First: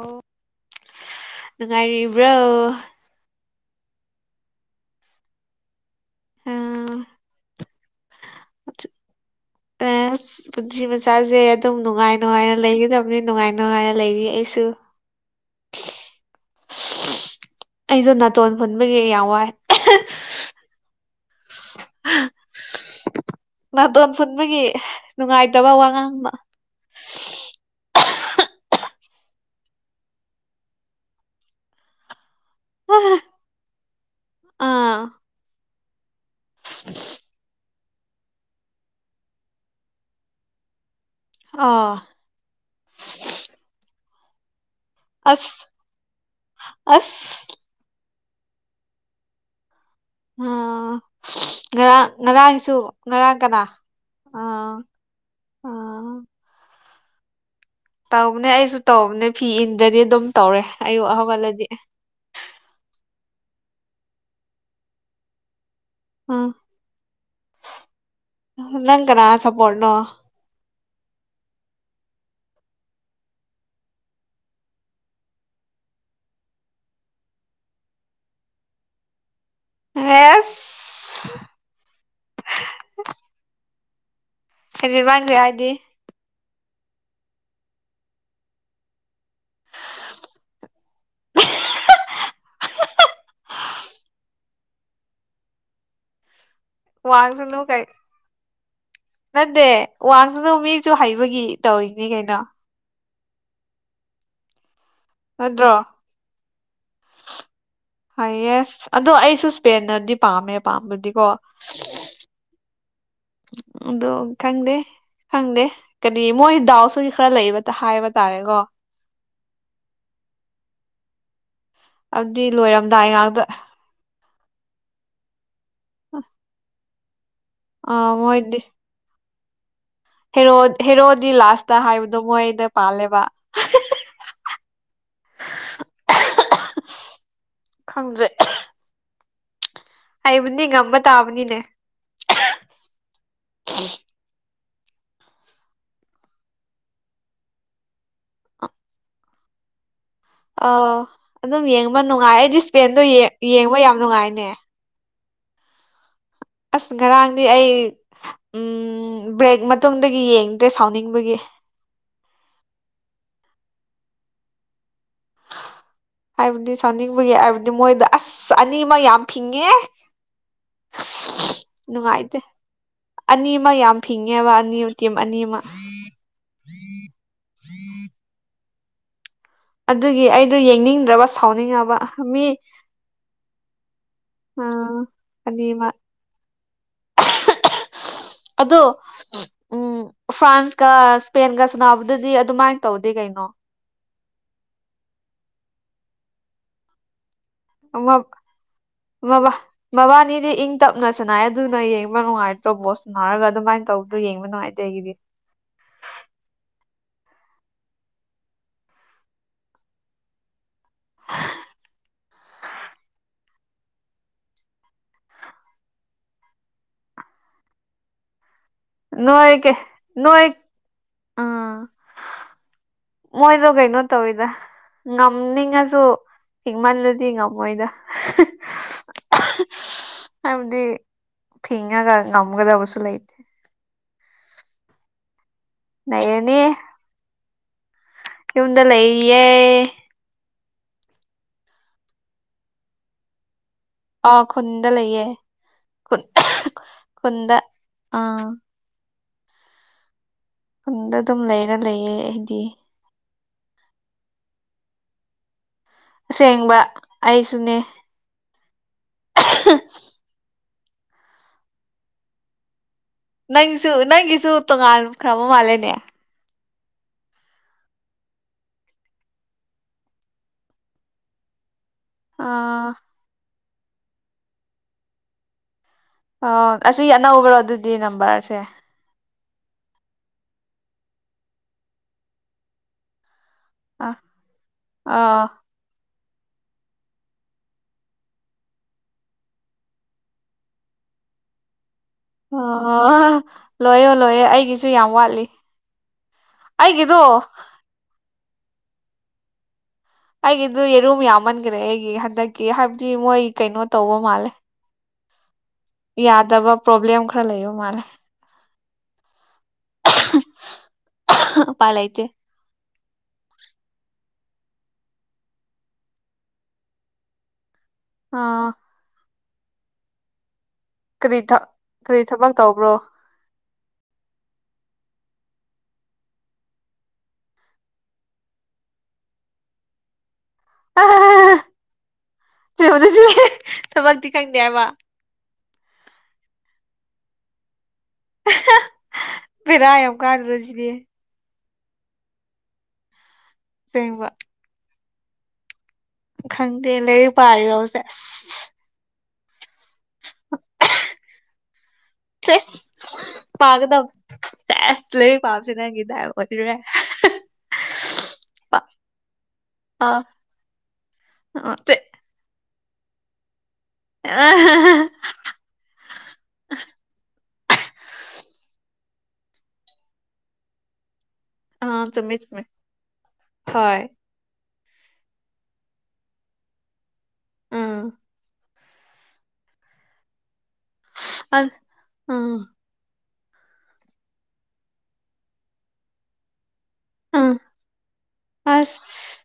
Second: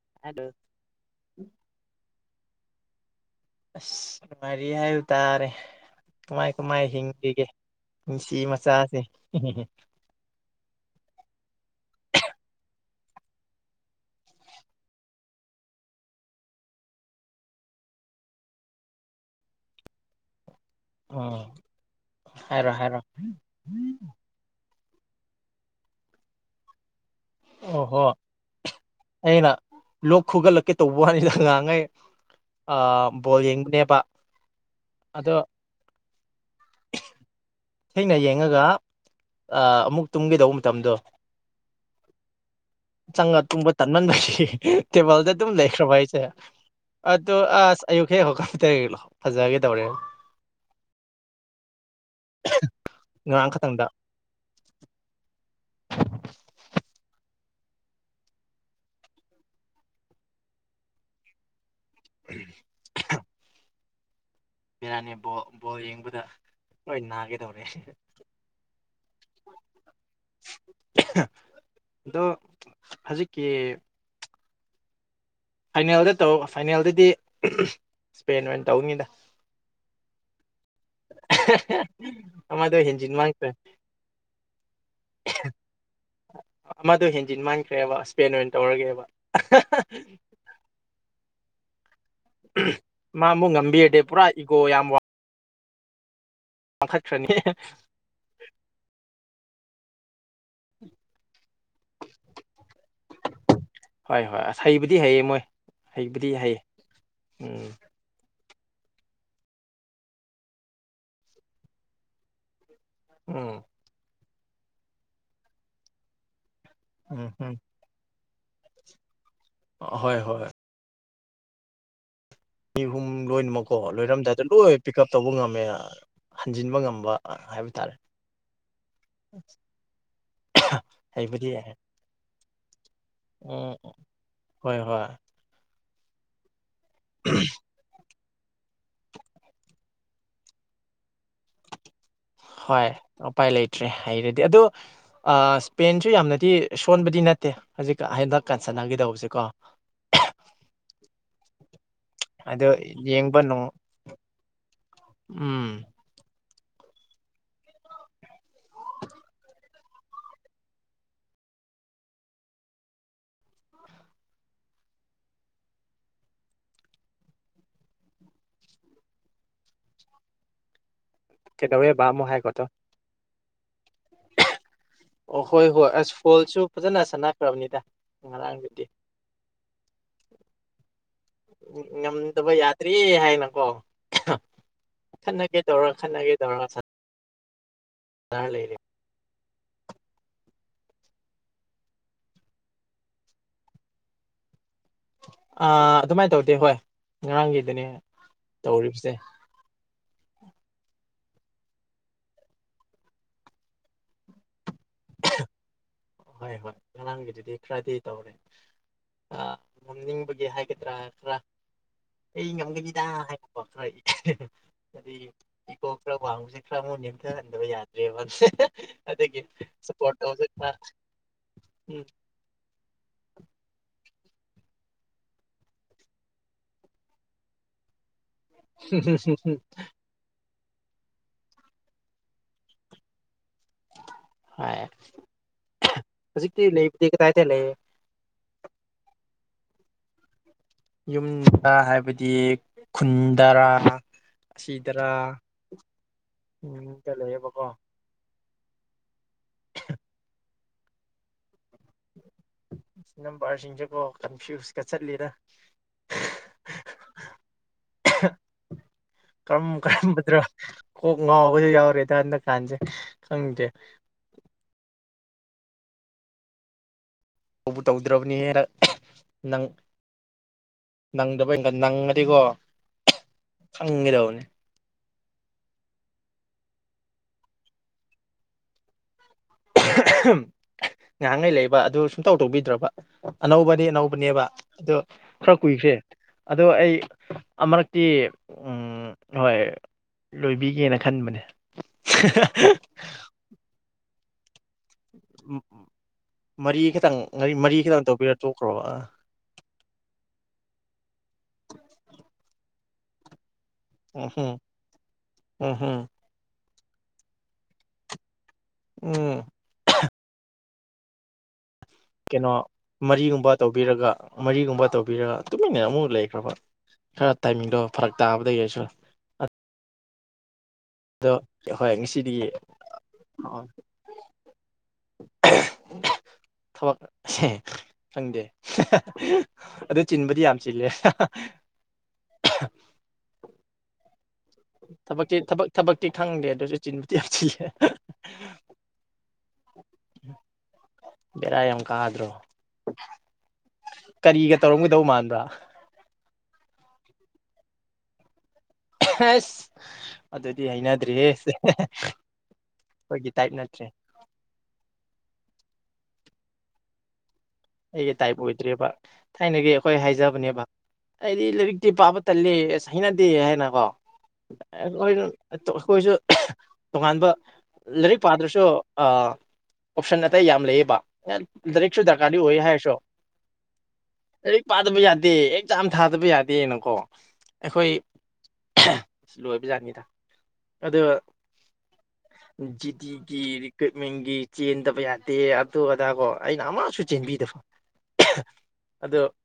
ꯑꯣ ꯑꯗꯨ ꯅꯨꯡꯉꯥꯏꯔꯤꯕ꯭ꯔꯥꯣ ꯑꯁ ꯅꯨꯡꯉꯔꯤ ꯍꯥꯏꯨ ꯇꯥꯔꯦ ꯀꯃꯥꯏ ꯀꯃꯥꯏ ꯑꯥ, ꯍꯤꯡꯈꯤꯒꯦ ꯁꯤ ꯃꯆꯥꯥꯁꯦ ꯑꯁ ꯄꯨꯟꯁꯤ ꯃꯆꯥꯁꯦ ꯑꯗꯨꯝ ꯅꯨꯡꯉꯥꯏ ꯅꯨꯡꯉꯥꯏꯅ ꯂꯩꯒꯗꯕꯅꯤ ꯅꯨꯡꯉꯥꯏ ꯅꯨꯡꯉꯥꯏꯅ ꯂꯩꯔꯤ ꯑꯩꯁꯨ ꯑꯩꯗꯣ ꯅꯥꯇꯣꯟ ꯍꯨꯟꯕꯒꯤ ꯌꯥꯝ ꯋꯥꯏ ꯎꯝ ꯍꯥꯏꯔꯣ ꯍꯥꯏꯔꯣ ꯃꯥ ꯗꯣꯟ ꯄꯨꯅꯤ ꯈꯟꯕꯒꯤ ꯅꯨꯡꯉꯥꯏꯇꯕ ꯋꯥꯉꯥꯡ ꯑꯃ ꯑꯣ ꯍꯣ ꯑꯩꯅ ꯂꯣꯛ ꯈꯨꯒꯠꯂꯛꯀꯦ ꯇꯧꯕ ꯋꯥꯅꯤꯗ ꯅꯉꯥꯡꯈꯩ ꯕꯣꯜ ꯌꯦꯡꯕꯅꯦꯕ ꯑꯥ ꯑꯗꯣ ꯊꯦꯡꯅ ꯌꯦꯡꯉꯒ ꯑꯃꯨꯛ ꯇꯨꯝꯒꯗꯧꯕ ꯃꯇꯝꯗꯣ ꯑꯥ ꯆꯪꯉ ꯇꯨꯝꯕ ꯇꯟꯃꯟꯕꯩ ꯇꯦꯕꯜꯗ ꯑꯗꯨꯝ ꯑꯁ ꯂꯩꯈ꯭ꯔꯕ ꯑꯩꯁꯦ ꯑꯣ ꯑꯁ ꯑꯁ ꯑꯌꯨꯛ ꯍꯦꯛ ꯍꯧꯛꯥ ꯇꯔꯤꯂꯣ ꯐꯖꯒꯦ ꯇꯧꯔꯦ ꯑꯣ ꯉꯔꯥꯡ ꯉꯔꯥꯡꯁꯨ ꯉꯔꯥꯡ ꯀꯅꯥ ꯑ [unintelligible] ꯇꯧꯕꯅꯦ ꯑꯩꯁꯨ ꯇꯧꯕꯅꯦ ꯐꯤ ꯏꯟꯗ꯭ꯔꯗꯤ ꯑꯗꯨꯝ ꯇꯧꯔꯦ ꯑꯌꯨꯛ ꯍꯧꯒꯠꯂꯗꯤ ꯎꯝ ꯕꯤꯔꯌꯥꯅꯤꯕꯣ ꯌꯦꯡꯕ ꯎꯝ ꯅꯪ ꯀꯅꯥ ꯆ ꯄꯠꯅꯣ ꯗꯣ ꯍꯧꯖꯤꯛꯀꯤ ꯐꯥꯏꯅꯦꯜꯗ ꯇꯧ ꯐꯥꯏꯅꯦꯜꯗꯗꯤ ꯎꯍꯝ ꯁ꯭ꯄꯦꯟꯅ ꯑꯣꯏꯅ ꯇꯧꯅꯤꯗ [inaudible] ꯑꯃꯗꯣ ꯍꯦꯟꯖꯤꯟꯃꯟꯈ꯭ꯔꯦ [unintelligible] ꯍꯥꯏꯗꯤ ꯑꯃꯗꯣ ꯍꯦꯟꯖꯤꯟ ꯃꯥꯟꯈ꯭ꯔꯦꯕ ꯏꯁꯄꯦꯟ ꯑꯣꯏꯅ ꯇꯧꯔꯒꯦꯕ ꯃꯥꯃꯨꯛ ꯉꯝꯕꯤꯔꯗꯤ ꯄꯨꯔꯥ ꯏꯒꯣ ꯌꯥꯝ ꯋꯥ ꯋꯥꯡꯈꯠꯈ꯭ꯔꯅꯤ ꯋꯥꯁꯨꯅꯣ ꯅꯠꯇꯦ ꯋꯥꯡꯗꯁꯨ ꯃꯤꯁꯨ ꯍꯩꯕꯒꯤ ꯇꯧꯔꯤꯅꯤ ꯀꯩꯅꯣ ꯍꯣꯏ ꯍꯣꯏ ꯍꯩꯕꯨꯗꯤ ꯍꯩꯌꯦ ꯃꯣꯏ ꯅꯠꯇ꯭ꯔꯣ ꯍꯩꯕꯨꯗꯤ ꯍꯩꯌꯦ ꯎꯝ ꯍꯥꯏꯌꯦꯁ ꯑꯗꯣ ꯑꯩꯁꯨ ꯏꯁꯄꯦꯟꯅꯗꯤ ꯄꯥꯝꯃꯦ ꯄꯥꯝꯕꯗꯤꯀꯣ ꯎꯝ ꯑꯗꯨ ꯈꯪꯗꯦ ꯈꯪꯗꯦ ꯀꯔꯤ ꯃꯣꯏ ꯗꯥꯎꯁꯨ ꯎꯝ ꯈꯔ ꯎꯝ ꯂꯩꯕꯇ ꯍꯥꯏꯕ ꯇꯥꯔꯦꯒꯣ ꯍꯣꯏ ꯍꯣꯏ ꯑꯗꯨꯢ ꯂꯣꯏꯔꯝꯗꯥꯏ ꯉꯥꯛꯇ ꯀꯣ ꯂꯣꯏꯔꯝꯗꯥꯏꯗ ꯂꯣꯏ ꯄꯤꯛ ꯎꯞ ꯇꯧꯕ ꯉꯝꯃꯦ ꯍꯟꯖꯤꯟꯕ ꯉꯝꯕ ꯍꯥꯏꯕ ꯀꯣ ꯑ ꯃꯣꯏꯗꯤ [unintelligible] ꯍꯦꯔꯣ ꯍꯦꯔꯣꯗꯤ ꯍꯩꯕꯨꯗꯤ ꯌꯥꯏ ꯂꯥꯁꯇ ꯍꯥꯏꯕꯗꯣ ꯃꯣꯏꯗ ꯄꯥꯜꯂꯦꯕ ꯎꯝ ꯍꯣꯏ ꯍꯣꯏ [unintelligible] ꯈꯪꯗ꯭ꯔꯦ ꯑꯩꯕꯨꯗꯤ ꯉꯝꯕ ꯇꯥꯕꯅꯤꯅꯦ ꯍꯣꯏ ꯎꯄꯥꯏ ꯂꯩꯇ꯭ꯔꯦ ꯍꯩꯔꯗꯤ ꯑꯗꯣ ꯑꯥ ꯁ꯭ꯄꯦꯟꯁꯨ ꯌꯥꯝꯅꯗꯤ ꯁꯣꯟꯕꯗꯤ ꯅꯠꯇꯦ ꯍꯖꯤꯛ ꯍꯟꯗꯛ ꯀꯟꯁꯟꯅꯒꯤꯗꯧꯕꯁꯦ ꯀꯣ [inaudible] ꯑ ꯑꯗꯨꯝ ꯌꯦꯡꯕ ꯅꯨꯡꯉꯥꯏ ꯑꯩꯗꯤ ꯑꯗꯣ ꯁꯄ꯭ꯂꯦꯟꯗꯣ ꯅꯨꯡ ꯌꯦꯡꯕ ꯌꯥꯝ ꯅꯨꯡꯉꯥꯏꯅꯦ ꯎꯝ ꯑꯁ ꯉꯔꯥꯡꯗꯤ ꯑꯩ ꯎꯝ ꯕ꯭ꯔꯦꯛ ꯃꯇꯨꯡꯗꯒꯤ ꯌꯦꯡꯗ꯭ꯔꯦ ꯁꯥꯎꯅꯤꯡꯕꯒꯤ ꯍꯥꯏꯕꯗꯤ ꯁꯥꯎꯅꯤꯡꯕꯒꯤ ꯍꯥꯏꯕꯗꯤ ꯃꯣꯏꯗꯣ ꯑꯁ ꯑꯅꯤꯃꯥ ꯌꯥꯝ ꯐꯤꯡꯉꯦ ꯀꯩꯗꯧꯋꯦꯕ ꯑꯃꯨꯛ ꯅꯨꯡꯉꯥꯏꯇꯦ ꯍꯥꯏꯈꯣꯠꯇꯣ ꯑꯅꯤ ꯑꯃ ꯌꯥꯝ ꯐꯤꯡꯉꯦꯕ ꯑꯅꯤ ꯇꯤꯝ ꯑꯣ ꯑꯅꯤꯃꯛ ꯍꯣꯏ ꯍꯣꯏ ꯑꯁ ꯐꯣꯜꯁꯨ ꯐꯖꯅ ꯁꯥꯟꯅꯈ꯭ꯔꯕꯅꯤꯗ ꯉꯔꯥꯡꯗꯨꯗꯤ ꯑꯗꯨꯒꯤ ꯑꯩꯗꯣ ꯌꯦꯡꯅꯤꯡꯗ꯭ꯔꯕ ꯁꯥꯎꯅꯤꯡꯉꯕ ꯃꯤ ꯉꯝꯗꯕ ꯌꯥꯗ꯭ꯔꯦ ꯍꯥꯏꯅꯀꯣ ꯑꯥ ꯈꯟꯅꯒꯦ ꯇꯧꯔ ꯑꯅꯤꯃꯛ ꯈꯟꯅꯒꯦ ꯇꯧꯔ ꯁꯥꯟꯅꯔ ꯂꯩꯔꯦ ꯑꯗꯣ ꯎꯝ ꯐ꯭ꯔꯥꯟꯁꯀ ꯁꯄꯦꯟꯒ ꯁꯅꯥꯕꯗꯨꯗꯤ ꯑꯗꯨꯃꯥꯏꯅ ꯇꯧꯗꯦ ꯀꯩꯅꯣ ꯑꯥ ꯑꯗꯨꯃꯥꯏ ꯇꯧꯔꯗꯤ ꯍꯣꯏ ꯉꯔꯥꯡꯒꯤ [unintelligible] ꯃꯕꯥꯅꯤꯗꯤ ꯏꯪ ꯇꯞꯅ ꯁꯅꯥꯏ ꯑꯗꯨꯅ ꯌꯦꯡꯕ ꯅꯨꯡꯉꯥꯏꯇ꯭ꯔꯣ ꯕꯣꯁꯅꯥ ꯍꯥꯏꯔꯒ ꯑꯗꯨꯃꯥꯏꯅ ꯇꯧꯗꯣ ꯌꯦꯡꯕ ꯅꯨꯡꯉꯥꯏꯇꯦ ꯑꯩꯒꯤꯗꯤ ꯍꯣꯏ ꯍꯣꯏ ꯉꯔꯥꯡꯒꯤꯗꯨꯗꯤ ꯈꯔꯗꯤ ꯇꯧꯔꯦ ꯉꯝꯅꯤꯡꯕꯒꯤ ꯍꯥꯏ ꯈꯔ ꯈꯔ ꯑꯩ ꯉꯝꯒꯅꯤꯗ ꯍꯥꯏꯔꯀꯣ ꯏꯀꯣ ꯈꯔ ꯋꯥꯡꯕꯁꯦ ꯈꯔ ꯃꯨꯛ ꯅꯤꯝꯊꯍꯟꯗꯕ ꯌꯥꯗ꯭ꯔꯦꯕꯁꯦ ꯑꯗꯒꯤ ꯅꯣꯏ ꯀꯩ ꯁꯄꯣꯔ ꯇ ꯅꯣꯏ ꯑꯥ ꯎꯝ [inaudible] ꯃꯣꯏꯗꯣ ꯀꯩꯩꯅꯣ ꯇꯧꯏꯗ ꯉꯝꯅꯤꯡꯉꯖꯨ ꯄꯤꯛꯃꯜꯂꯗꯤ ꯉꯝꯃꯣꯏꯗ ꯍꯨꯝ ꯍꯨꯝ ꯍꯨꯝ ꯍꯥꯏꯕꯗꯤ ꯐꯤꯡꯉꯥꯒ ꯉꯝꯒꯗꯕꯁꯨ ꯂꯩꯇꯦ ꯍꯥꯏ ꯂꯩꯔꯅꯤ ꯍꯧꯖꯤꯛꯇꯤ ꯂꯩꯇꯦ ꯀꯗꯥꯏꯗ ꯂꯩ ꯌꯨꯝꯗ ꯂꯩꯌꯦ ꯌꯨꯝꯗ ꯍꯥꯏꯕꯗꯤ ꯈꯨꯟꯗꯔꯥ ꯍꯥ ꯑ ꯈꯨꯟꯗ ꯂꯩꯌꯦ ꯈꯨꯟ ꯌꯨꯝꯗ ꯈꯨꯟꯗ ꯂꯩꯌꯦꯕꯀꯣ ꯑꯥ ꯈꯨꯟꯗ ꯑꯗꯨꯝ ꯂꯩꯔ ꯂꯩꯌꯦ ꯑꯩꯗꯤ ꯅꯝꯕꯤ ꯁꯤꯡꯁꯦ ꯒꯣ ꯀꯟꯐꯨꯢꯁꯒ ꯆꯠꯂꯤꯗ ꯑꯁꯦꯡꯕ ꯑꯩꯁꯨꯅꯦ ꯀꯔꯝ ꯀꯔꯝꯕꯗ꯭ꯔꯣ ꯀꯣꯛ ꯉꯥꯎꯕꯖꯨ ꯌꯥꯎꯔꯦꯗ ꯍꯟꯗꯛ ꯀꯥꯟꯁꯦ ꯅꯪꯁꯨ ꯅꯪꯒꯤꯁꯨ ꯇꯣꯉꯥꯟꯈ꯭ꯔꯕ ꯃꯥꯜꯂꯦꯅꯦ ꯇꯧꯕꯨ ꯇꯧꯗ꯭ꯔꯕꯅꯤꯍꯦ ꯗꯛ ꯅꯪ ꯅꯪꯗꯕꯩ ꯅꯪꯉꯗꯤꯀꯣ ꯑꯥ ꯈꯪꯒꯗꯧꯕꯅꯦ ꯑ ꯑꯁꯤ ꯑꯅꯧꯕꯔꯣ ꯑꯗꯨꯗꯤ ꯅꯝꯕꯔꯁꯦ [unintelligible] ꯉꯥꯍꯥꯡꯉꯩ ꯂꯩꯕ ꯑꯗꯨ ꯁꯨꯡꯇꯧ ꯇꯧꯕꯤꯗ꯭ꯔꯕ ꯑꯅꯧꯕ ꯑꯥ ꯑꯅꯧꯕꯅꯦꯕ ꯑꯗꯣ ꯑꯥ ꯈꯔ ꯀꯨꯏꯈꯔꯦ ꯑꯗꯣ ꯑꯩ ꯑꯃꯨꯔꯛꯇꯤ ꯍꯣꯏ ꯂꯣꯏꯕꯤꯒꯦꯅ ꯈꯟꯕꯅꯦ ꯑꯥ ꯂꯣꯏꯌꯣ ꯂꯣꯏꯌꯦꯦ ꯑꯩꯒꯤꯁꯨ ꯌꯥꯝ ꯋꯥꯠꯂꯤ ꯃꯔꯤ ꯈꯤꯇꯪ ꯑꯩꯒꯤꯗꯣ ꯃꯔꯤ ꯈꯤꯇꯪ ꯇꯧꯕꯤꯔ ꯇꯣꯛꯈ꯭ꯔꯣꯕ ꯑꯩꯒꯤꯗꯨ ꯌꯦꯔꯨꯝ ꯌꯥꯝꯃꯟꯈ꯭ꯔꯦ ꯑꯩꯒꯤ ꯍꯟꯗꯛꯀꯤ ꯍꯥꯏꯕꯗꯤ ꯃꯣꯏ ꯀꯩꯅꯣ ꯇꯧꯕ ꯃꯥꯜꯂꯦ ꯎꯍꯨꯝ ꯎꯍꯨꯝ ꯌꯥꯗꯕ ꯄ꯭ꯔꯣꯕ꯭ꯂꯦꯝ ꯈꯔꯥ ꯂꯩꯕ ꯃꯥꯟꯂꯦ ꯎꯝ ꯎꯄꯥꯏ ꯂꯩꯇꯦ ꯀꯩꯅꯣ ꯃꯔꯤꯒꯨꯝꯕ ꯇꯧꯕꯤꯔꯒ ꯃꯔꯤꯒꯨꯝꯕ ꯇꯧꯕꯤꯔ ꯇꯨꯃꯤꯟꯅ ꯑꯃꯨꯛ ꯂꯩꯈ꯭ꯔꯕ ꯈꯔ ꯇꯥꯏꯃꯤꯡꯗꯣ ꯐꯔꯛ ꯇꯥꯕꯗꯩ ꯑꯥ ꯑꯩꯁꯨ ꯑꯗꯣ ꯀꯔꯤ ꯊ ꯀꯔꯤ ꯊꯕꯛ ꯇꯧꯕ꯭ꯔꯣ ꯍꯣꯏ ꯊꯕꯛꯁꯦ ꯈꯪꯗꯦ ꯑꯗꯣ ꯆꯤꯟꯕꯗꯤ ꯌꯥꯝ ꯆꯤꯜꯂꯦ ꯊꯕꯛꯇꯤ ꯈꯪꯗꯦꯕ ꯊꯕꯛꯇꯤ ꯊꯕꯛ ꯊꯕꯛꯇꯤ ꯈꯪꯗꯦ ꯑꯗꯨꯁꯨ ꯆꯤꯟꯕꯨꯗꯤ ꯌꯥꯝ ꯆꯤꯟꯂꯦ ꯕꯦꯔꯥ ꯌꯝ ꯀꯘ꯭ꯔꯣ ꯑꯗꯨꯗꯤ ꯕꯦꯔꯥ ꯌꯥꯝ ꯀꯥꯗ꯭ꯔꯣ ꯑꯁꯦꯡꯕ ꯀꯔꯤꯒ ꯇꯧꯔꯝꯒꯗꯧ ꯃꯥꯟꯕ꯭ꯔꯥ ꯈꯪꯗꯦ ꯂꯩꯔꯤꯛ ꯄꯥꯔꯤꯔꯣ ꯍꯧꯖꯤꯛ ꯑꯁ ꯑꯗꯨꯗꯤ ꯍꯩꯅꯗ꯭ꯔꯦ ꯍꯦ ꯄꯥꯒꯗꯝ ꯆꯦꯁ ꯂꯏꯔꯤꯛ ꯄꯥꯕꯁꯦ ꯅꯪꯒꯤꯗꯥꯏ ꯑꯣꯏꯗꯨꯔꯦ ꯑꯩꯒꯤ ꯇꯥꯏꯞ ꯑꯣꯏꯗ꯭ꯔꯦꯕ ꯊꯥꯏꯅꯒꯤ ꯑꯩꯈꯣꯏ ꯑ ꯍꯥꯏꯖꯕꯅꯦꯕ ꯍꯏꯗꯤ ꯑ ꯂꯥꯏꯔꯤꯛꯇꯤ ꯄꯥꯕ ꯇꯥꯟꯂꯦꯍꯦ ꯑꯁ ꯍꯩꯅꯗꯦꯍꯦ ꯍꯥꯏꯅꯀꯣ ꯑ ꯑꯩꯈꯣꯏꯁꯨ ꯇꯣꯉꯥꯟꯕ ꯂꯥꯏꯔꯤꯛ ꯄꯥꯗ꯭ꯔꯁꯨ ꯑꯣꯞꯁꯟ ꯑꯇꯩ ꯌꯥꯝ ꯂꯩꯌꯦꯕ ꯂꯥꯏꯔꯤꯛꯁꯨ ꯆꯨꯝꯃꯦ ꯗꯔꯀꯥꯔꯗꯤ ꯑꯣꯏ ꯆꯨꯝꯃꯦ ꯍꯥꯏꯔꯁꯨ ꯍꯣꯏ ꯂꯥꯏꯔꯤꯛ ꯄꯥꯗꯕ ꯌꯥꯗꯦ ꯑꯦꯛꯖꯥꯝ ꯊꯥꯗꯕ ꯌꯥꯗꯦꯅꯀꯣ ꯑꯩꯈꯣꯏ ꯎꯝ ꯂꯣꯏꯕ ꯖꯥꯠꯅꯤꯗ ꯑꯗꯨ ꯑ ꯎꯝ ꯖꯤꯗꯤ ꯖꯤ ꯔꯤꯀ꯭ꯔꯨꯠꯃꯦꯟꯒꯤ ꯆꯦꯟꯗꯕ ꯌꯥꯗꯦ ꯑꯗꯨ ꯑꯗꯥ ꯀꯣ ꯑꯩꯅ ꯑꯃꯁꯨ ꯎꯝ ꯆꯦꯟꯕꯤꯘꯕꯥ ꯑꯁ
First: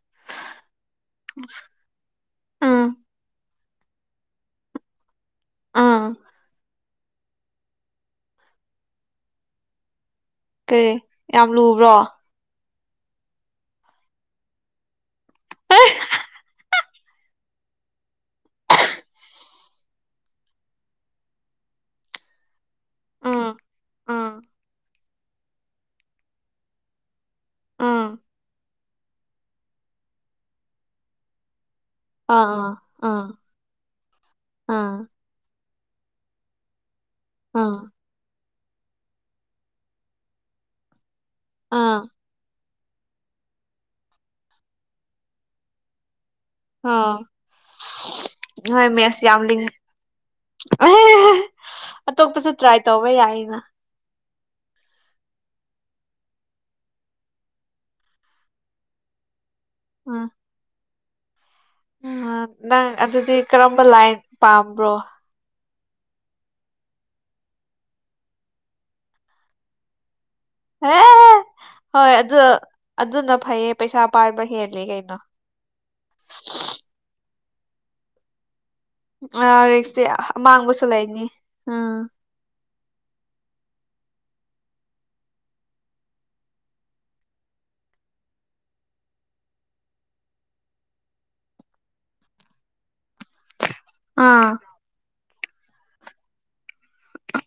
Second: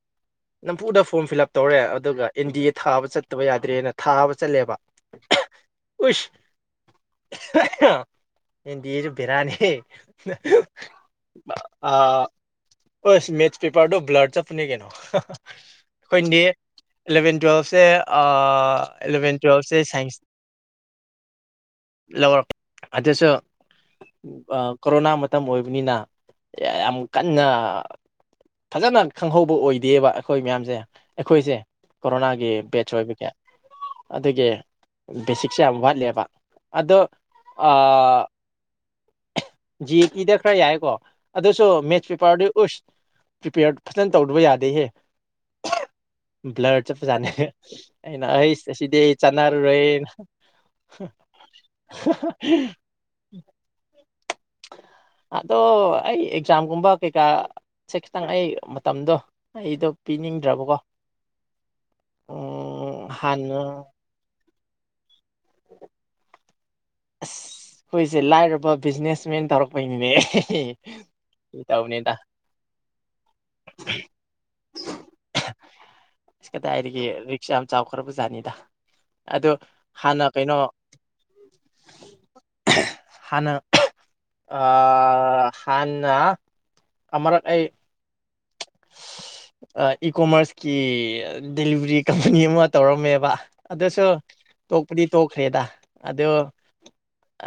ꯅꯝꯐꯨꯗ ꯐ꯭ꯔꯣꯝ ꯐꯤꯜ ꯑꯞ ꯇꯧꯔꯦ ꯑꯗꯨꯒ ꯑꯦꯟ ꯗꯤ ꯑꯦ ꯎꯝ ꯊꯥꯕ ꯆꯠꯇꯕ ꯌꯥꯗ꯭ꯔꯦꯅ ꯊꯥꯕ ꯆꯠꯂꯦꯕ꯫ ꯎꯝ [unintelligible] ꯑꯦꯟꯗꯤꯑꯦ ꯁꯨ ꯕꯦꯔꯥꯅꯤ ꯍꯦ ꯀꯩ ꯌꯥꯝ ꯑ ꯂꯨꯕ꯭ꯔꯣ ꯑꯁ ꯃꯦꯠꯁ ꯄꯦꯄꯔꯗꯣ ꯕ꯭ꯂꯔꯠ ꯆꯠꯄꯅꯦ ꯀꯩꯅꯣ ꯑꯩꯈꯣꯏꯗꯤ ꯏꯂꯚꯦꯟ ꯇꯨꯌꯦꯜꯕꯁꯦ ꯏꯂꯚꯦꯟ ꯇꯨꯌꯦꯜꯕꯁꯦ ꯁꯥꯏꯟꯁ ꯂꯧꯔꯛꯑꯦ ꯑꯗꯨꯁꯨ ꯎꯝ ꯎꯝ ꯀꯣꯔꯣꯅꯥ ꯃꯇꯝ ꯑꯣꯏꯕꯅꯤꯅ ꯌꯥꯝ ꯀꯟꯅ ꯎꯝ ꯐꯖꯅ ꯈꯪꯍꯧꯕ ꯑꯣꯏꯗꯦꯕ ꯑꯩꯈꯣꯏ ꯃꯌꯥꯝꯁꯦ ꯑꯩꯈꯣꯏꯁꯦ꯫ ꯀꯣꯔꯣꯅꯥꯒꯤ ꯑꯥ ꯕꯦꯠꯆ ꯑꯥ ꯑꯣꯏꯕꯒꯤ ꯑꯗꯨꯒꯤ ꯑꯥ ꯕꯦꯁꯤꯛꯁꯦ ꯌꯥꯝ ꯋꯥꯠꯂꯦꯕ ꯑꯗꯣ ꯑ ꯑꯥ ꯖꯤ ꯑꯦ ꯇꯤꯗ ꯈꯔ ꯌꯥꯏꯌꯦꯀꯣ꯫ ꯑꯗꯨꯁꯨ ꯃꯦꯠꯁ ꯑꯥ ꯄꯦꯄꯔꯗꯤ ꯎꯁ ꯄ꯭ꯔꯤꯄꯦꯌꯔ ꯐꯖꯅ ꯇꯧꯗꯕ ꯌꯥꯗꯦꯍꯦ ꯕ꯭ꯂꯔꯗ ꯑꯥ ꯆꯠꯄꯖꯥꯠꯅꯤ ꯑꯩꯅ ꯑꯩ ꯍꯣꯏ ꯑꯁꯤꯗꯤ ꯑꯩ ꯃꯦꯁ ꯌꯥꯝ ꯂꯤꯡ ꯆꯥꯟꯅꯔꯨꯔꯣꯏꯍꯦ [unintelligible] ꯑꯃꯨꯛꯁꯨꯁꯦ ꯇ꯭ꯔꯥꯏ ꯇꯧꯕ ꯌꯥꯏꯌꯦꯅ ꯑꯗꯣ ꯑꯩ ꯑꯦꯛꯖꯥꯝꯒꯨꯝꯕ ꯀꯩꯀꯥꯁꯦ ꯈꯤꯇꯪ ꯑꯩ ꯃꯇꯝꯗꯣ ꯑꯩꯗꯣ ꯎꯝ ꯄꯤꯅꯤꯡꯗ꯭ꯔꯕꯀꯣ ꯎꯝ ꯅꯪ ꯑꯗꯨꯗꯤ ꯀꯔꯝꯕ ꯂꯥꯏꯟ ꯄꯥꯝꯕ꯭ꯔꯣ ꯑꯁ ꯑꯩꯈꯣꯏꯁꯦ ꯂꯥꯏꯔꯕ ꯕꯤꯖꯤꯅꯦꯁ ꯃꯦꯟ ꯇꯧꯔꯛꯄꯩꯅꯦ ꯍꯣꯏ ꯑꯗꯣ ꯑꯗꯨꯅꯥ ꯐꯩꯌꯦ ꯄꯩꯁꯥ ꯄꯥꯏꯕꯥ ꯍꯦꯟꯂꯤ ꯀꯩꯅꯣ ꯑꯁ ꯀꯗꯥꯏꯘꯒꯤ ꯔꯤꯛꯁꯥ ꯌꯥꯝ ꯆꯥꯎꯈ꯭ꯔꯕ ꯖꯥꯠꯅꯤꯗ ꯑꯗꯣ ꯑ ꯔꯤꯛꯁꯇꯤ ꯍꯥꯟꯅ ꯀꯩꯅꯣ ꯑꯃꯥꯡꯕꯁꯨ ꯂꯩꯕꯅꯤ ꯎꯝ [unintelligible] ꯍꯅ [unintelligible] ꯍꯥꯟꯅ ꯑꯃꯔꯛ ꯑꯩ ꯏꯀꯣꯃꯔꯁꯀꯤ ꯗꯦꯂꯤꯚꯔꯤ ꯀꯝꯄꯅꯤ ꯑꯃ ꯇꯧꯔꯝꯃꯦꯕ ꯑꯗꯨꯁꯨ ꯑꯥ ꯇꯣꯛꯄꯨꯗꯤ ꯇꯣꯛꯈ꯭ꯔꯦꯗ ꯑꯗꯨ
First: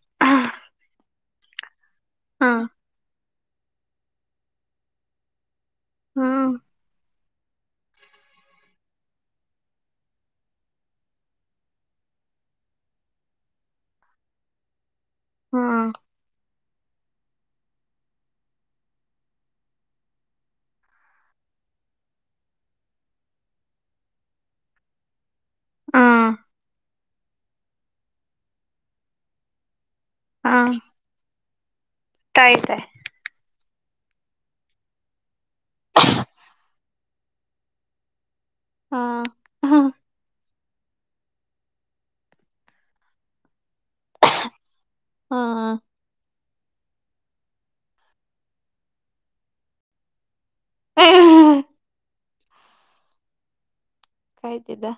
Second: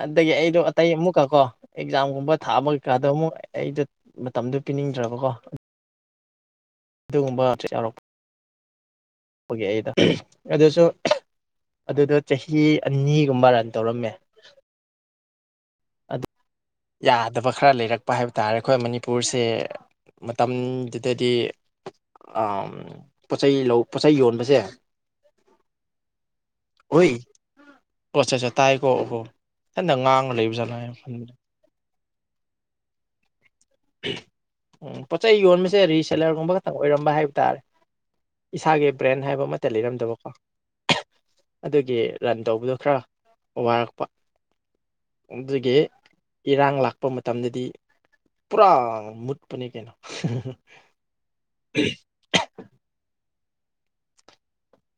ꯑꯗꯒꯤ ꯑꯩꯗꯣ ꯑꯇꯩ ꯑꯃꯨꯛ ꯀꯣ ꯑꯦꯛꯖꯥꯝꯒꯨꯝꯕ ꯑꯥ ꯊꯥꯕ ꯀꯩꯀꯥꯗꯣ ꯑꯃꯨꯛ ꯑꯩꯗꯣ ꯃꯇꯝꯗꯨꯣ ꯄꯤꯅꯤꯡꯗ꯭ꯔꯕꯀꯣ ꯎꯝ ꯑꯗꯨꯒꯨꯝꯕ ꯌꯥꯎꯔꯛꯄ ꯄꯨꯒꯤ ꯑꯩꯗꯣ ꯑꯗꯨꯁꯨ ꯑꯗꯨꯗꯣ ꯆꯍꯤ ꯑꯅꯤꯒꯨꯝꯕ ꯔꯟ ꯇꯧꯔꯝꯃꯦ ꯑꯥ꯫ ꯑꯗꯨ ꯌꯥꯗꯕ ꯈꯔ ꯂꯩꯔꯛꯄ ꯍꯥꯏꯕ ꯇꯥꯔꯦ ꯑꯩꯈꯣꯏ ꯃꯅꯤꯄꯨꯔꯁꯦ꯫ ꯃꯇꯝꯗꯨꯗꯗꯤ ꯄꯣꯠꯆꯩ ꯂꯧ ꯄꯣꯠꯆꯩ ꯌꯣꯟꯕꯁꯦ ꯑꯥ ꯍꯣꯏ ꯑꯣꯠ ꯆꯠ ꯆꯠ ꯇꯥꯏꯀꯣ ꯑꯣꯕꯣ ꯍꯟꯗ ꯃꯡꯉ ꯂꯩꯕ ꯎꯝ ꯖꯠꯅ ꯍꯥꯏꯅ ꯈꯟꯕꯅꯦ ꯇꯥꯏ ꯇꯏ ꯎꯝ ꯄꯣꯠꯆꯩ ꯌꯣꯟꯕꯁꯦ ꯔꯤꯁꯦꯂꯔꯒꯨꯝꯕ ꯈꯛꯇꯪ ꯑꯣꯏꯔꯝꯕ ꯍꯥꯏꯕ ꯇꯥꯔꯦ ꯏꯁꯥꯒꯤ ꯑꯥ ꯕ꯭ꯔꯦꯟ ꯍꯥꯏꯕ ꯑꯃꯠꯇ ꯂꯩꯔꯝꯗꯕꯀꯣ ꯑꯗꯨꯒꯤ ꯔꯟ ꯇꯧꯕꯗꯣ ꯈꯔ ꯋꯥꯔꯛꯄ ꯑꯥ ꯑꯗꯨꯒꯤ ꯏꯔꯥꯡ ꯂꯥꯛꯄ ꯃꯇꯝꯗꯗꯤ ꯄꯨꯔ ꯃꯨꯠꯄꯅꯤ ꯀꯩꯅꯣ ꯀꯥꯏꯗꯦꯗ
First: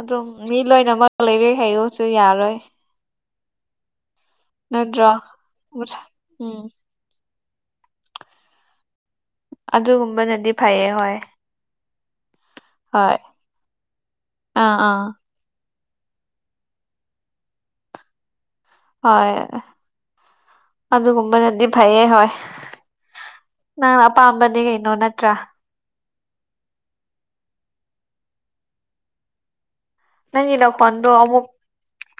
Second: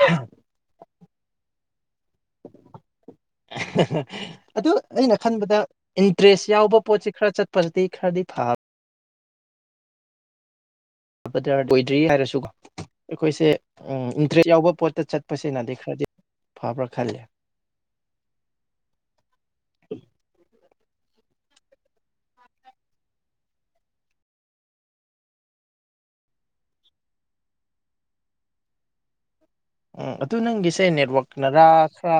ꯑꯗꯨꯝ ꯃꯤ ꯂꯣꯏꯅꯃꯛ ꯂꯩꯕ ꯍꯥꯏꯌꯨꯁꯨ ꯌꯥꯔꯣꯏ ꯑꯗꯨ ꯅꯠꯇ꯭ꯔꯣ ꯑꯩꯅ ꯈꯟꯕꯗ ꯏꯟꯇꯔꯦꯁ ꯎꯝ ꯌꯥꯎꯕ ꯄꯣꯠꯁꯤ ꯈꯔ ꯆꯠꯄꯗꯨꯗꯤ ꯈꯔꯗꯤ ꯐꯥꯕ꯫ ꯑꯗꯨꯒꯨꯝꯕꯅꯗꯤ ꯐꯩꯌꯦ ꯍꯣꯏ꯫ ꯂ ꯑꯣꯏꯗ꯭ꯔꯤ ꯍꯥꯏꯔꯁꯨꯀꯣ ꯍꯣꯏ ꯑꯩꯈꯣꯏꯁꯦ ꯎ ꯏꯟꯇꯔꯦꯁ ꯑꯥ ꯌꯥꯎꯕ ꯑꯥ ꯄꯣꯠꯇ ꯆꯠ ꯄꯁꯦꯡꯅꯗꯤ ꯈꯔꯗꯤ ꯐꯕ꯭ꯔꯥ ꯈꯜꯂꯦ꯫ ꯍꯣꯏ ꯑꯗꯨꯒꯨꯝꯕꯅꯗꯤ ꯐꯩꯌꯦ ꯍꯣꯏ꯫ ꯅꯪ ꯑꯄꯥꯝꯕꯅꯤ ꯀꯩꯅꯣ ꯅꯠꯇ꯭ꯔꯥ꯫ ꯎꯝ ꯑꯗꯨ ꯅꯪꯒꯤ ꯅꯪꯒꯤꯁꯦ ꯅꯈꯣꯟꯗꯣ ꯑꯃꯨꯛ ꯅꯦꯠꯋꯛꯅꯔꯥ ꯈꯔ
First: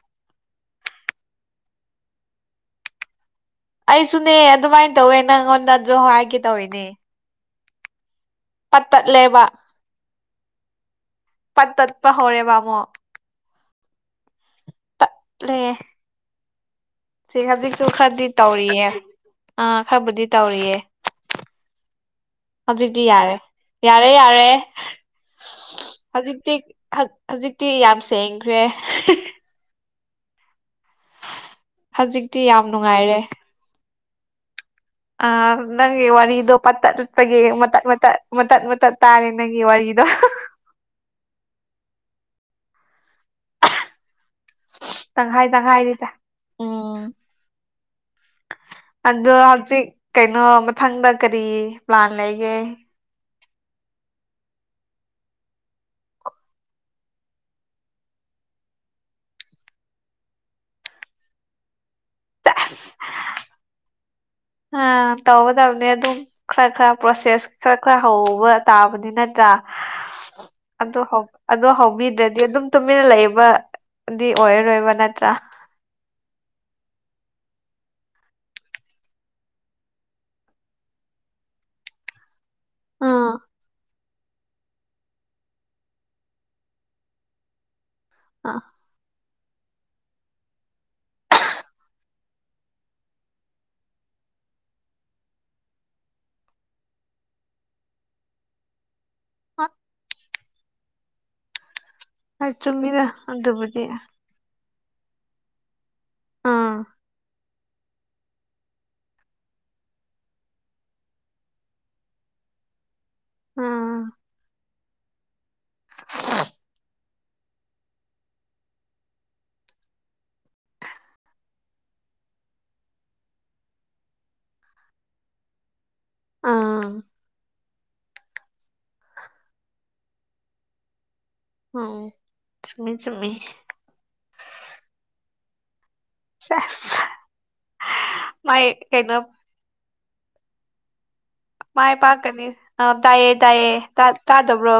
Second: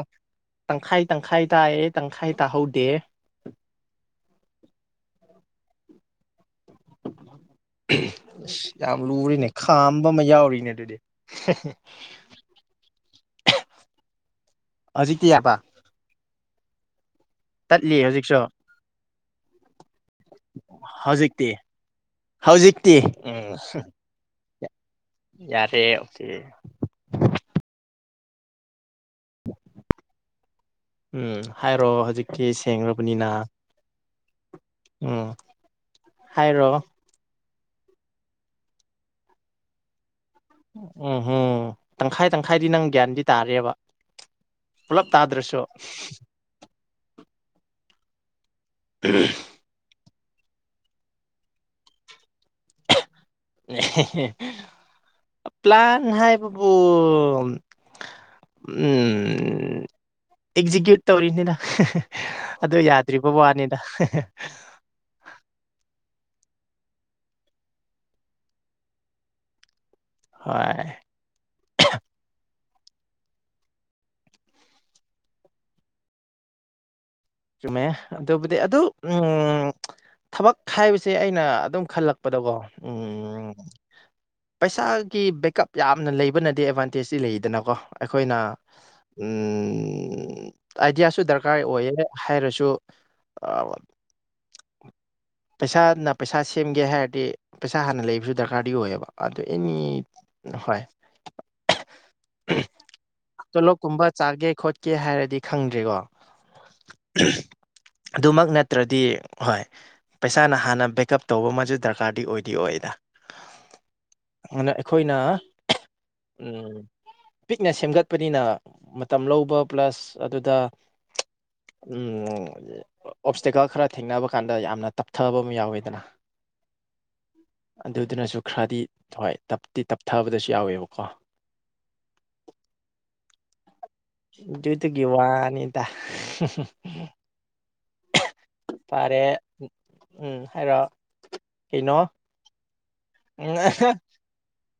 ꯇꯪꯈꯥꯏ ꯇꯪꯈꯥꯏ ꯇꯥꯏꯑꯦ ꯇꯪꯈꯥꯏ ꯇꯥꯍꯧꯗꯦ꯫ ꯑꯩꯁꯨꯅꯦ ꯑꯗꯨꯃꯥꯏꯅ ꯇꯧꯋꯦ ꯅꯪꯉꯣꯟꯗ ꯑꯗꯨ ꯍꯥꯏꯒꯦ ꯇꯧꯔꯤꯅꯦ ꯑꯁ ꯄꯠ ꯌꯥꯝ ꯇꯠꯂꯦꯕ ꯂꯨꯔꯤꯅꯦ ꯈꯥꯝꯕ ꯑꯃ ꯌꯥꯎꯔꯤꯅꯦ ꯑꯗꯨꯗꯤ꯫ ꯄꯠ ꯇꯠꯄ ꯍꯧꯔꯦꯕꯕꯥꯃꯣ ꯍꯧꯖꯤꯛ ꯀꯌꯥꯕ ꯇꯠꯂꯦ ꯁꯤ ꯍꯧꯖꯤꯛꯁꯨ ꯇꯠꯂꯤ ꯈꯔꯗꯤ ꯍꯧꯖꯤꯛꯁꯨ ꯇꯧꯔꯤꯌꯦ ꯑ ꯈꯔꯕꯨꯗꯤ ꯇꯧꯔꯤꯌꯦ ꯍꯧꯖꯤꯛꯇꯤ ꯍꯧꯖꯤꯛꯇꯤ ꯌꯥꯔꯦ ꯌꯥ ꯌꯥꯔꯦ ꯌꯥꯔꯦ ꯌꯥꯔꯦ ꯑꯣꯀꯦ ꯍꯧꯖꯤꯛꯇꯤ꯫ ꯍꯧꯖꯤꯛꯇꯤ ꯌꯥꯝ ꯁꯦꯡꯈ꯭ꯔꯦ ꯎꯝ ꯍꯥꯏꯔꯣ ꯍꯧꯖꯤꯛꯇꯤ ꯍꯧꯖꯤꯛꯀꯤ ꯌꯥꯝ ꯅꯨꯡꯉꯥꯏꯔꯦ ꯁꯦꯡꯡꯂ꯭ꯔꯕꯅꯤꯅ ꯑ ꯅꯪ ꯋꯥꯟꯣ ꯄ ꯍꯥꯏꯔꯣ ꯑꯩꯈꯣꯏꯒꯤ ꯃꯇꯠ ꯃꯇꯠ ꯃꯇꯠ ꯃꯇꯠ ꯇꯥꯔꯦ ꯅꯪꯒꯤ ꯋꯥꯔꯤꯗꯣ ꯎꯝ ꯎꯝ ꯇꯪꯈꯥꯏ ꯇꯪꯈꯥꯏꯗꯤ ꯅꯪ ꯒ꯭ꯌꯥꯟꯗꯤ ꯇꯥꯔꯦꯕ ꯄꯨꯂꯞ ꯇꯪꯈꯥꯏ ꯇꯥꯗ꯭ꯔꯁꯨ꯫ ꯇꯪꯈꯥꯏꯅꯤꯗ ꯎꯝ ꯑꯗꯣ ꯍꯧꯖꯤꯛ ꯀꯩꯅꯣ ꯃꯊꯪꯗ ꯀꯔꯤ ꯄ꯭ꯂꯥꯟ ꯂꯩꯒꯦ꯫ ꯄ꯭ꯂꯥꯟ ꯍꯥꯏꯕꯕꯨ ꯑꯦꯛꯖꯤꯀ꯭ꯌꯨꯠ ꯇꯧꯔꯤꯅꯤꯗ꯫ ꯑ ꯌꯥꯗ꯭ꯔꯤꯕ ꯋꯥꯅꯤꯗ ꯑꯥ ꯇꯧꯒꯗꯕꯅꯦ ꯑꯗꯨꯝ ꯈꯔ ꯈꯔ ꯄ꯭ꯔꯣꯁꯦꯁ ꯈꯔ ꯈꯔ ꯍꯧꯕ ꯇꯥꯕꯅꯤ ꯅꯠꯇ꯭ꯔꯥ ꯍꯣꯏ ꯑꯗꯣ ꯍꯧꯛ꯫ ꯑꯗꯣ ꯍꯧꯕꯤꯗ꯭ꯔꯗꯤ ꯑꯗꯨꯝ ꯇꯨꯃꯤꯟꯅ ꯂꯩꯕ ꯗꯤ ꯑꯣꯏꯔꯔꯣꯏꯕ ꯅꯠꯇ꯭ꯔꯥ ꯆꯨꯝꯃꯦ ꯑꯗꯨꯕꯨꯗꯤ ꯑꯗꯨ ꯎꯝ ꯊꯕꯛ ꯍꯥꯏꯕꯁꯦ ꯑꯩꯅ ꯑꯗꯨꯝ ꯈꯜꯂꯛꯄꯗꯀꯣ ꯎꯝ ꯄꯩꯁꯥꯒꯤ ꯕꯦꯛꯀꯞ ꯌꯥꯝꯅ ꯂꯩꯕꯅꯗꯤ ꯑꯦꯗꯚꯥꯟꯇꯦꯖꯇꯤ ꯂꯩꯗꯅꯀꯣ ꯑꯩꯈꯣꯏꯅ ꯑ ꯎꯝ ꯑꯥꯏꯗꯤꯌꯥꯁꯨ ꯗꯔꯀꯥꯔ ꯑꯣꯏꯌꯦ ꯍꯥꯏꯔꯁꯨ ꯑꯥ ꯄꯩꯁꯥꯅ ꯄꯩꯁꯥ ꯁꯦꯝꯒꯦ ꯍꯥꯏꯔꯗꯤ ꯄꯩꯁꯥ ꯍꯥꯟꯅ ꯂꯩꯕꯁꯨ ꯗꯔꯀꯥꯔꯗꯤ ꯑꯣꯏꯌꯦꯕ ꯑꯗꯨ ꯑꯦꯅꯤ ꯍꯣꯏ ꯍꯣꯏ ꯆꯨꯝꯃꯤꯗ ꯇꯣꯂꯣꯞ ꯑꯗꯨꯕꯨꯗꯤ ꯀꯨꯝꯕ ꯆꯥꯒꯦ ꯈꯣꯠꯀꯦ ꯍꯥꯏꯔꯗꯤ ꯈꯪꯗ꯭ꯔꯤꯀꯣ ꯑꯥ ꯑꯗꯨꯃꯛ ꯅꯠꯇ꯭ꯔꯗꯤ ꯍꯣꯏ ꯄꯩꯁꯥꯅ ꯍꯥꯟꯅ ꯕꯦꯛꯀꯑꯞ ꯇꯧꯕ ꯑꯃꯁꯨ ꯗꯔꯀꯥꯔꯗꯤ ꯑꯣꯏꯗꯤ ꯑꯣꯏꯌꯦꯗꯥ ꯎꯝ ꯑꯗꯨ ꯑꯩꯈꯣꯏꯅ ꯎꯝ꯫ ꯄꯤꯛꯅ ꯁꯦꯝꯒꯠꯄꯅꯤꯅ ꯃꯇꯝ ꯂꯧꯕ ꯄ꯭ꯂꯁ ꯑꯗꯨꯗ꯫ ꯎꯝ ꯑꯣꯞꯁꯇꯦꯀꯜ ꯈꯔ ꯊꯦꯡꯅꯕ ꯀꯥꯟꯗ ꯌꯥꯝꯅ ꯇꯞꯊꯕ ꯑꯃ ꯌꯥꯎꯋꯦꯗꯅ ꯑꯥ ꯑꯗꯨꯗꯨꯅꯁꯨ ꯈꯔꯗꯤ ꯍꯣꯏ ꯇꯞꯇꯤ ꯇꯞꯊꯕꯗꯁꯨ ꯌꯥꯎꯋꯦꯕꯀꯣ꯫ ꯎ ꯆꯃꯤ ꯆꯃꯤ ꯇꯒꯤꯈꯤꯕ ꯋꯥꯅꯤꯗ ꯁꯦꯁ ꯃꯥꯏ ꯀꯩꯅꯣ ꯐꯔꯦ ꯎꯝ ꯍꯥꯏꯔꯣ ꯃꯥꯏ ꯀꯩꯅꯣ ꯄꯥꯛꯀꯅꯤ ꯑ ꯇꯥꯏꯏꯌꯦ ꯎꯝ ꯇꯗꯥꯏꯌꯦ ꯇꯥꯗꯕ꯭ꯔꯣ